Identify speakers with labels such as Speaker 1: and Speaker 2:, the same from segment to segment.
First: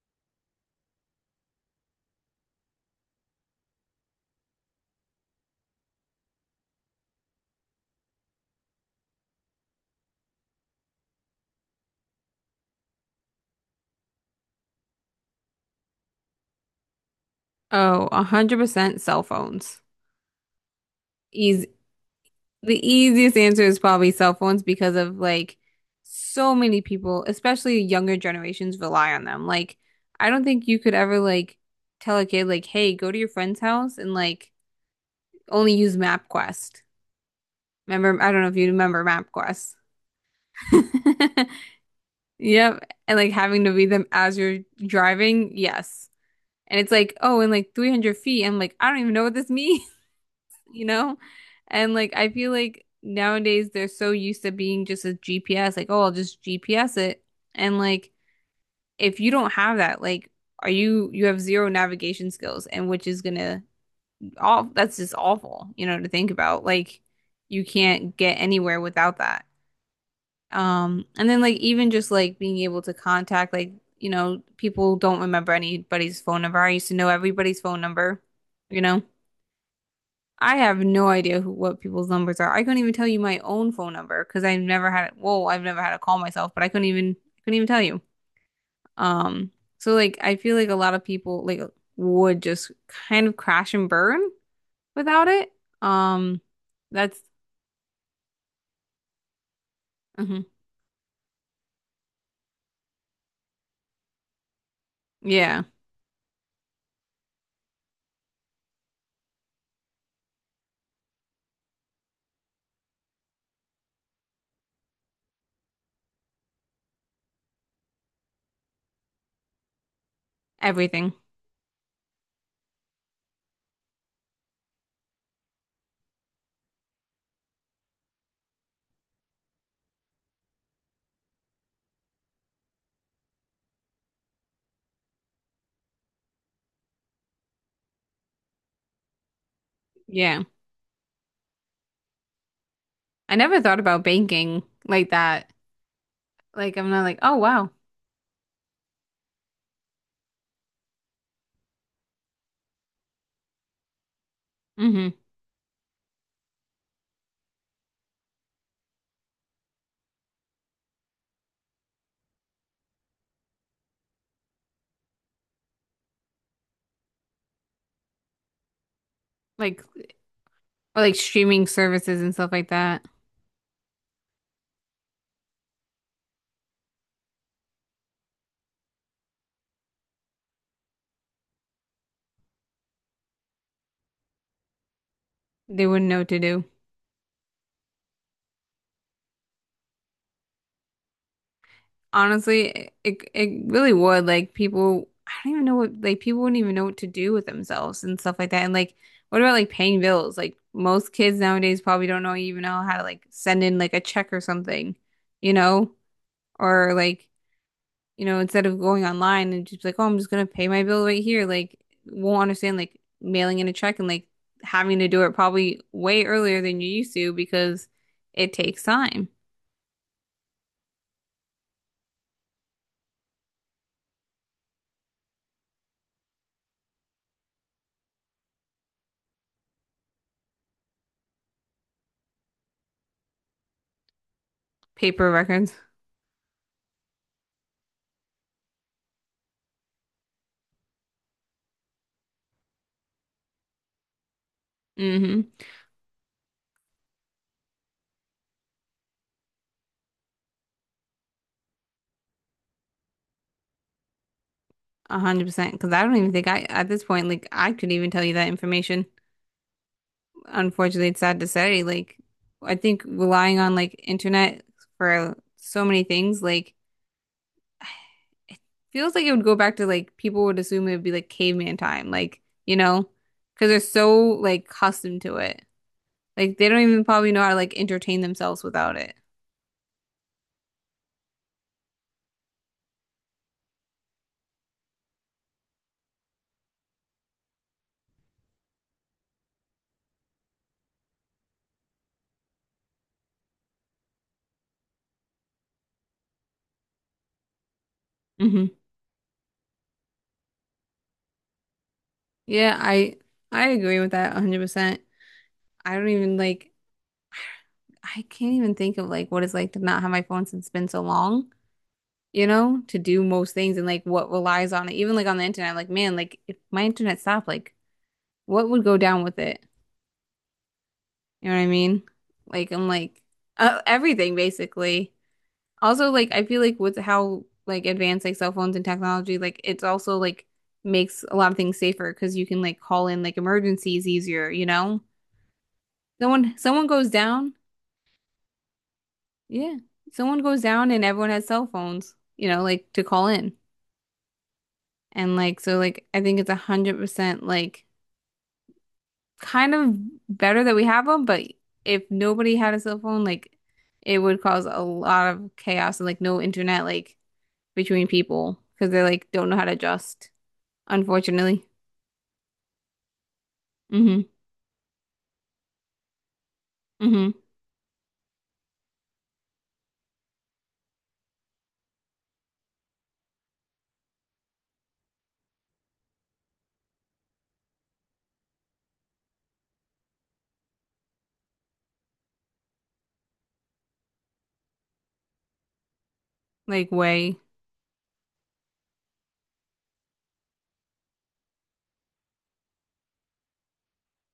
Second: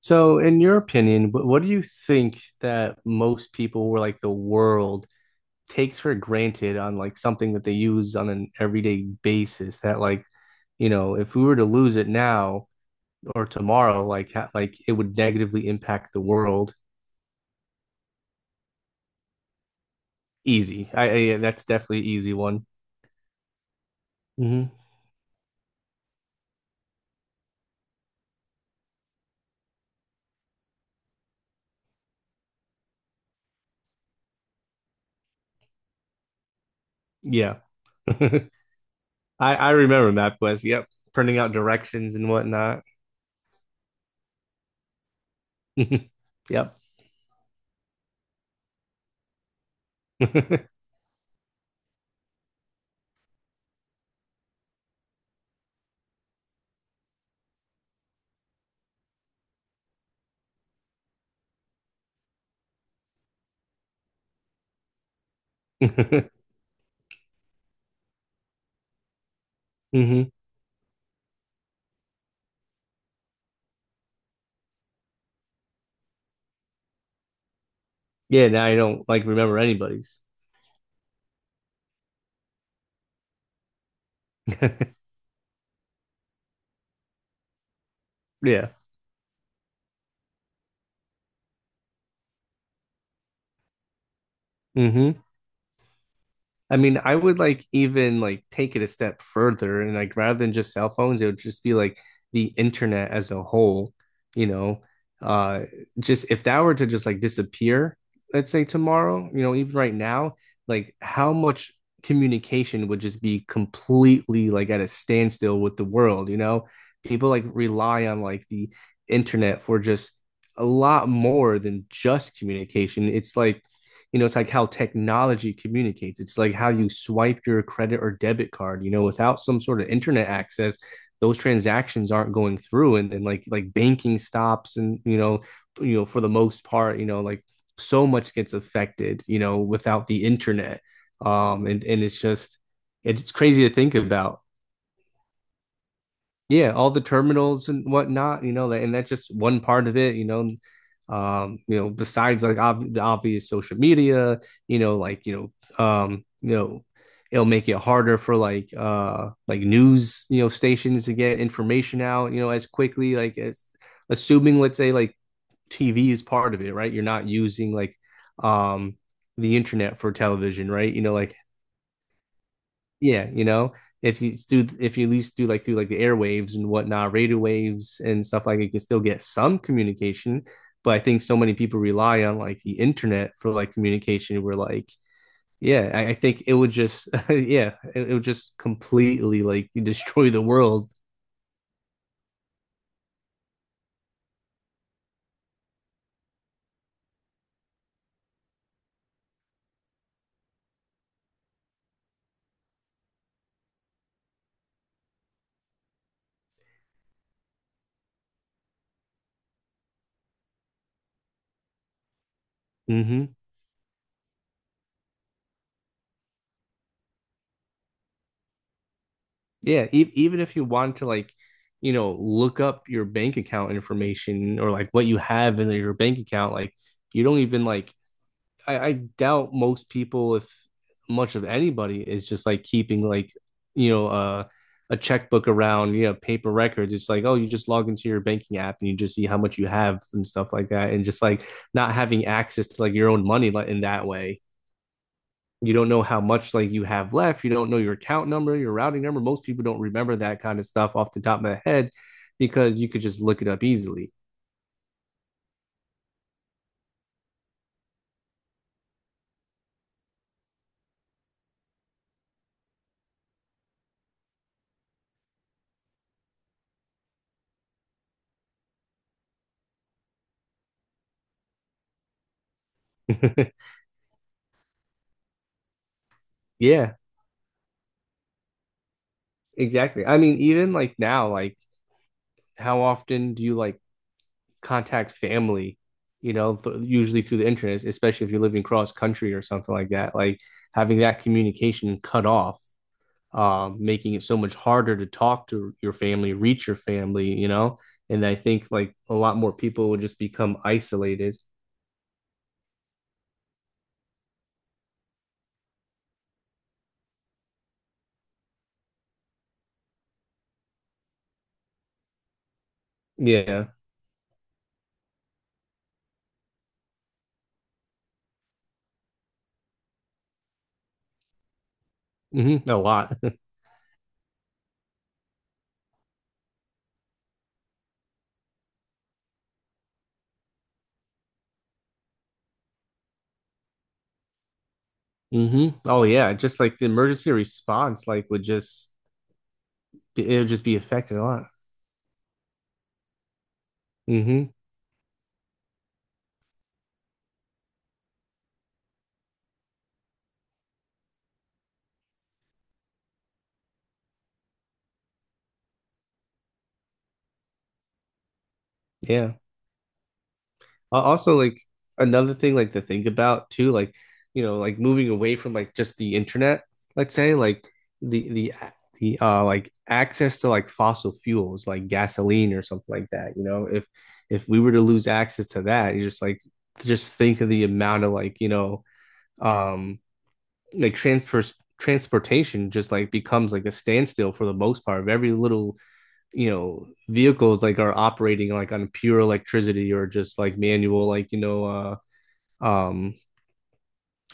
Speaker 1: So, in your opinion, what do you think that most people or like the world takes for granted on like something that they use on an everyday basis that like, you know, if we were to lose it now or tomorrow, like ha like it would negatively impact the world.
Speaker 2: Oh, 100% cell phones.
Speaker 1: Easy. I yeah, that's
Speaker 2: Easy.
Speaker 1: definitely an easy one.
Speaker 2: The easiest answer is probably cell phones
Speaker 1: Hmm.
Speaker 2: because of like so many people, especially younger generations, rely on them. Like, I don't think you could ever like tell a kid like, "Hey, go to your friend's house and like only use MapQuest."
Speaker 1: Yeah.
Speaker 2: Remember, I
Speaker 1: I
Speaker 2: don't know if you remember
Speaker 1: I
Speaker 2: MapQuest.
Speaker 1: remember MapQuest. Yep. Printing out directions and
Speaker 2: Yep,
Speaker 1: whatnot.
Speaker 2: and like having to read them as you're driving, yes. And
Speaker 1: Yep.
Speaker 2: it's like, oh, in like 300 feet, I'm like, I don't even know what this means.
Speaker 1: Hmm.
Speaker 2: You know? And like I feel like nowadays they're so used to being just a GPS, like, oh, I'll just GPS it. And like if you don't have that, like are you have zero navigation skills and which is gonna all that's just awful, you know, to think about. Like you can't get anywhere without that. And then like even just like being able to contact like you know, people don't remember anybody's phone number. I used to know everybody's phone number,
Speaker 1: Yeah, now I
Speaker 2: you know?
Speaker 1: don't like remember anybody's.
Speaker 2: I have no idea who what people's numbers are. I couldn't even tell you my own phone number because I've never had Whoa, I've never had to call myself, but I couldn't even tell you.
Speaker 1: Yeah.
Speaker 2: Um, so like I feel like a lot of people like would just kind of crash and burn
Speaker 1: Hmm.
Speaker 2: without it. Um,
Speaker 1: I mean, I
Speaker 2: that's
Speaker 1: would like even like take it a step further and like rather
Speaker 2: mhm.
Speaker 1: than just cell phones, it would just be like the internet as a whole, you know.
Speaker 2: Yeah,
Speaker 1: Uh just if that were to just like disappear, let's say tomorrow, you know, even right now, like how much communication would just be completely like at a standstill with the world, you know? People like rely on like the internet for just a lot
Speaker 2: everything.
Speaker 1: more than just communication. It's like you know, it's like how technology communicates. It's like how you swipe your credit or debit card, you know, without some sort of internet access, those transactions aren't going through and like banking stops and you know, for the most part, you know, like so much gets affected, you know, without the
Speaker 2: Yeah.
Speaker 1: internet. And it's just it's
Speaker 2: I never
Speaker 1: crazy to
Speaker 2: thought
Speaker 1: think
Speaker 2: about
Speaker 1: about
Speaker 2: banking like that.
Speaker 1: yeah,
Speaker 2: Like I'm
Speaker 1: all the
Speaker 2: not like, oh
Speaker 1: terminals
Speaker 2: wow.
Speaker 1: and whatnot, you know, and that's just one part of it, you know. You know, besides like the obvious social media, you know,
Speaker 2: hmm
Speaker 1: like you know, it'll make it harder for like news, you know, stations to get information out, you know, as quickly like as assuming let's say like TV is part of it, right? You're not using like um the
Speaker 2: Like
Speaker 1: internet for television, right? You
Speaker 2: or like
Speaker 1: know, like
Speaker 2: streaming services and stuff like that.
Speaker 1: yeah, you know, if you do, if you at least do like through like the airwaves and whatnot, radio waves and stuff like it, you can still get some communication. But I think so many people rely on like the internet for like communication. We're like,
Speaker 2: They
Speaker 1: yeah, I,
Speaker 2: wouldn't
Speaker 1: I
Speaker 2: know what to
Speaker 1: think it
Speaker 2: do.
Speaker 1: would just, yeah, it would just completely like destroy the world.
Speaker 2: Honestly, it really would. Like people, I don't even know what like people wouldn't even know what to do with themselves and stuff like that. And like, what about like paying bills? Like most kids nowadays probably don't know even know how to like send in like a check or something, you know? Or like, you know, instead of going online and just like, oh, I'm just gonna pay my bill right here. Like, won't understand like
Speaker 1: Hmm.
Speaker 2: mailing in a check and like having to do it probably way earlier than you used to because it takes time.
Speaker 1: Yeah, even if you want to like, you know, look up your bank account information or like what you have in your bank account, like you don't even like I doubt most people, if much of anybody, is just like keeping like you know a
Speaker 2: Paper
Speaker 1: checkbook
Speaker 2: records.
Speaker 1: around, you know, paper records. It's like oh, you just log into your banking app and you just see how much you have and stuff like that, and just like not having access to like your own money like in that way.
Speaker 2: Hmm
Speaker 1: You don't know how much like you have left. You don't know your account number, your routing number. Most people don't remember that kind of stuff off the top of their head because you could just look it up easily.
Speaker 2: 100%. Because I don't even think I, at this point, like I could even tell you that information. Unfortunately, it's sad to say. Like, I think relying on like internet for so many things, like it feels like it would go back to like people would assume it would be like caveman time, like you know, because they're so like accustomed to it. Like they don't
Speaker 1: Yeah,
Speaker 2: even probably know how to like entertain themselves without it.
Speaker 1: exactly. I mean, even like now, like how often do you like contact family, you know, usually through the internet, especially if you're living cross country or something like that. Like having that communication cut off, making it so much harder to talk to your family, reach your family, you know. And I think
Speaker 2: Hmm
Speaker 1: like a lot more people would just become isolated.
Speaker 2: Yeah, I agree with that 100%. I don't even like I can't even think of like what it's like to not have my phone since it's been so long. You know, to do most
Speaker 1: Yeah.
Speaker 2: things and like what relies on it. Even like on the internet, like man, like if my internet stopped, like what would go down with it? You know what I mean?
Speaker 1: Mm-hmm.
Speaker 2: Like
Speaker 1: A
Speaker 2: I'm
Speaker 1: lot.
Speaker 2: like everything basically. Also, like I feel like with how like advanced like cell phones and technology, like it's also like makes a lot of things safer because you can like call in like emergencies easier, you know?
Speaker 1: Hmm. Oh yeah.
Speaker 2: Someone
Speaker 1: Just like
Speaker 2: someone
Speaker 1: the
Speaker 2: goes
Speaker 1: emergency
Speaker 2: down,
Speaker 1: response, like would just
Speaker 2: yeah.
Speaker 1: it
Speaker 2: Someone
Speaker 1: would
Speaker 2: goes
Speaker 1: just be
Speaker 2: down and
Speaker 1: affected a
Speaker 2: everyone
Speaker 1: lot.
Speaker 2: has cell phones, you know, like to call in.
Speaker 1: Hmm.
Speaker 2: And like so like I think it's 100% like kind of better that we have them, but if nobody had a cell phone, like it would cause a lot of chaos and like no internet like between people because they like
Speaker 1: Yeah.
Speaker 2: don't know how to adjust,
Speaker 1: Also, like
Speaker 2: unfortunately.
Speaker 1: another thing like to think about too, like
Speaker 2: Hmm
Speaker 1: you know, like moving away from like just the internet, let's
Speaker 2: hmm
Speaker 1: say like the the the like access to like fossil fuels like gasoline or something like that, you know, if we were to lose access to that, you just like just think of the amount of like, you know, um like transportation just like becomes like a standstill for the most part of every little you know
Speaker 2: Like way.
Speaker 1: vehicles like are operating like on pure electricity or just like manual like you know uh um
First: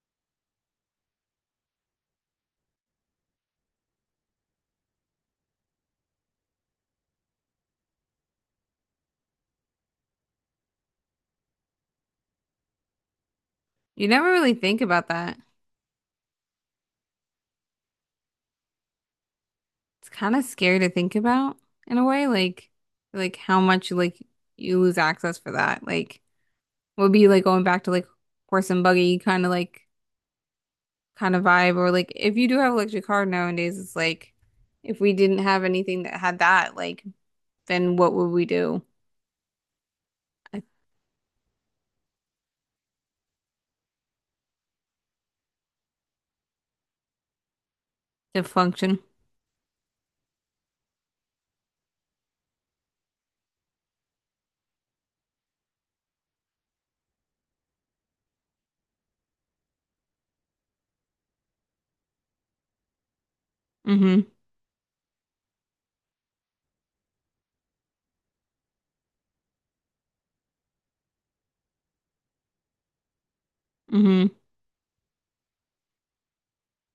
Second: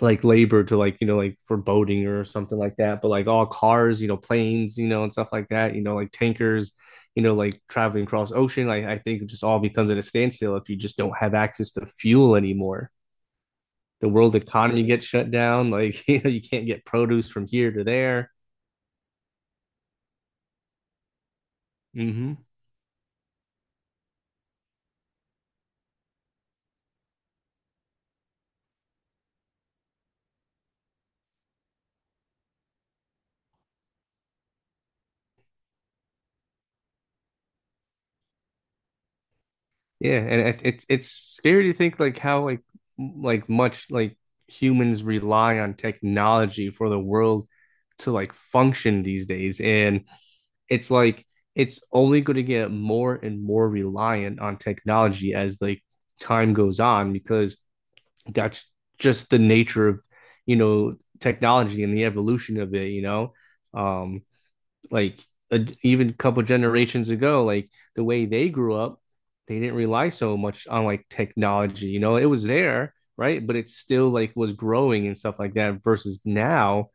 Speaker 1: like labor to like you know like for boating or something like that, but like all cars, you know, planes, you know, and stuff like that, you know, like tankers, you know, like traveling across ocean, like I think it just all becomes at a standstill if you just don't have access to fuel anymore.
Speaker 2: You
Speaker 1: The
Speaker 2: never
Speaker 1: world
Speaker 2: really think
Speaker 1: economy gets
Speaker 2: about
Speaker 1: shut
Speaker 2: that.
Speaker 1: down. Like, you know, you can't get produce from here to there.
Speaker 2: It's kind of scary to think about in a way,
Speaker 1: Hmm.
Speaker 2: like how much like you lose access for that. Like would be like going back to like horse and buggy kind of like kind of vibe. Or like if you do have an electric car nowadays, it's like if we didn't have anything that had that, like then what would we do.
Speaker 1: Yeah, and it,
Speaker 2: Like,
Speaker 1: it's it's scary to think like how like like much like humans rely on technology for the world to like
Speaker 2: to function?
Speaker 1: function these days, and it's like it's only going to get more and more reliant on technology as like time goes on because that's just the nature of you know technology and the evolution of it, you know.
Speaker 2: Mm-hmm.
Speaker 1: Um, like even a couple generations ago, like the way they grew up, they didn't rely so much on like technology. You know, it was there, right? But it still
Speaker 2: Mm-hmm.
Speaker 1: like was growing and stuff like that. Versus now,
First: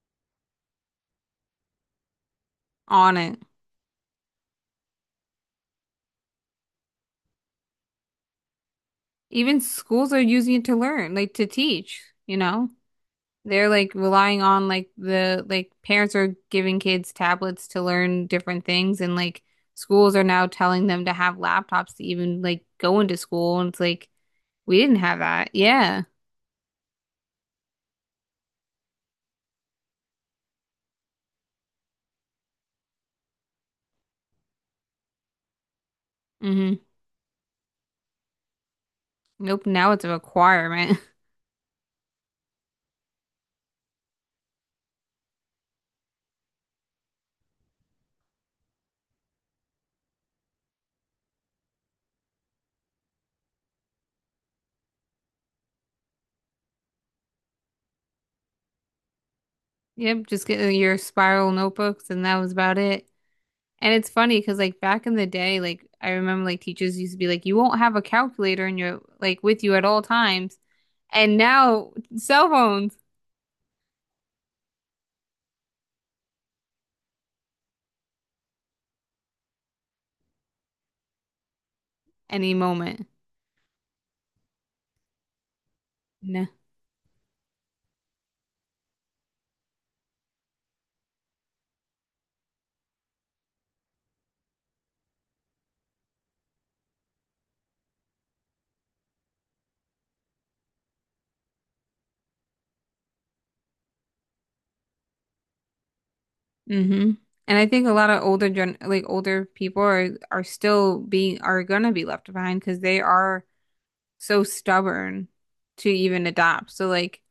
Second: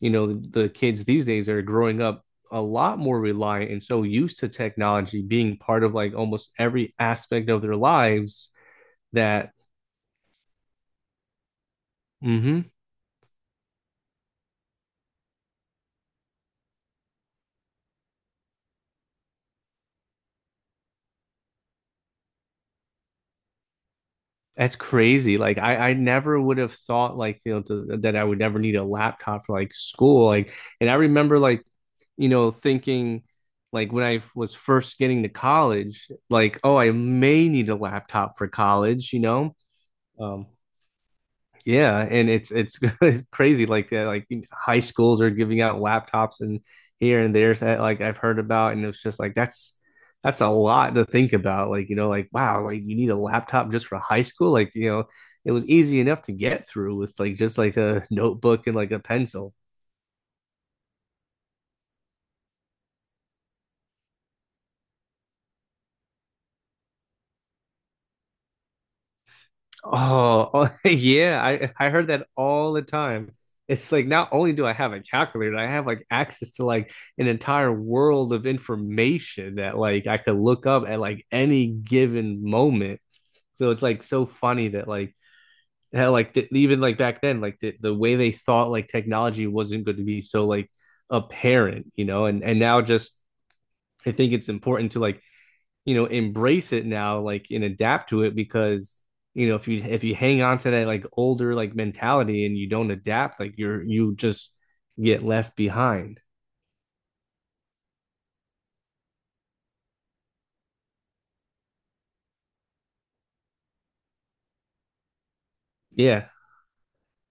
Speaker 1: you know, the kids these days are growing up a lot
Speaker 2: On
Speaker 1: more
Speaker 2: it.
Speaker 1: reliant and so used to technology being part of like almost every aspect of their lives that
Speaker 2: Even schools are using it to learn, like to teach, you
Speaker 1: mm-hmm,
Speaker 2: know? They're like relying on like the like parents are giving kids tablets to learn different things and like schools are now telling them to have laptops to even like go into school and it's like
Speaker 1: that's
Speaker 2: we didn't have
Speaker 1: crazy.
Speaker 2: that.
Speaker 1: Like I
Speaker 2: Yeah.
Speaker 1: never would have thought like you know that I would never need a laptop for like school. Like, and I remember like you know thinking like when I was first getting to college, like oh
Speaker 2: Mm-hmm.
Speaker 1: I may need a laptop for college. You know,
Speaker 2: Nope, now it's a
Speaker 1: um,
Speaker 2: requirement.
Speaker 1: yeah, and it's crazy. Like high schools are giving out laptops and here and there. That like I've heard about, and it's just like that's a lot to think about. Like you know, like wow, like you need a laptop just for high school. Like you know, it was easy enough to get through with like just like a notebook and like a pencil.
Speaker 2: Yep, just get your spiral notebooks, and that was about it. And it's funny because like back in the day, like I remember like teachers used to be like, you won't have a calculator in your like with you at all
Speaker 1: Oh,
Speaker 2: times.
Speaker 1: oh,
Speaker 2: And
Speaker 1: yeah, I
Speaker 2: now
Speaker 1: heard that
Speaker 2: cell
Speaker 1: all the
Speaker 2: phones
Speaker 1: time. It's like not only do I have a calculator, I have like access to like an entire world of information that like I could look up at like any given
Speaker 2: any
Speaker 1: moment.
Speaker 2: moment.
Speaker 1: So it's like so funny that like how like
Speaker 2: No.
Speaker 1: even like back then like the way they thought like technology wasn't going to be so like apparent, you know, and now just I think it's important to like you know, embrace it now, like and adapt to it because you know if you hang on to that like older like mentality and you don't adapt, like you're you just get left behind.
Speaker 2: Mm-hmm. And I think a lot of older gen like older people are still being are gonna be left behind because they are so stubborn to even
Speaker 1: Yeah.
Speaker 2: adopt. So like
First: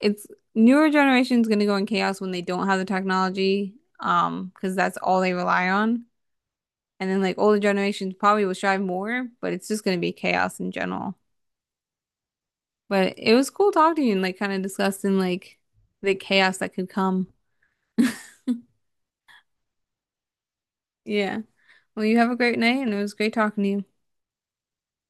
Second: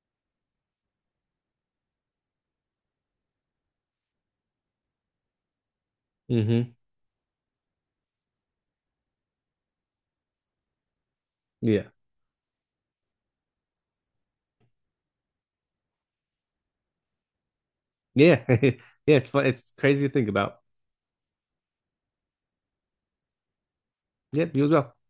Speaker 2: it's newer generations going to go in chaos when they don't have the technology, because that's all they rely on.
Speaker 1: Mm-hmm.
Speaker 2: And then like older generations probably will strive more, but it's just going to be chaos in general.
Speaker 1: Yeah.
Speaker 2: But it was cool talking to you and like kind of discussing like the chaos that could come.
Speaker 1: Yeah. Yeah. It's fun. It's crazy to think about.
Speaker 2: Yeah. Well, you have a great night and it was great talking to you.
Speaker 1: Yep. You as well.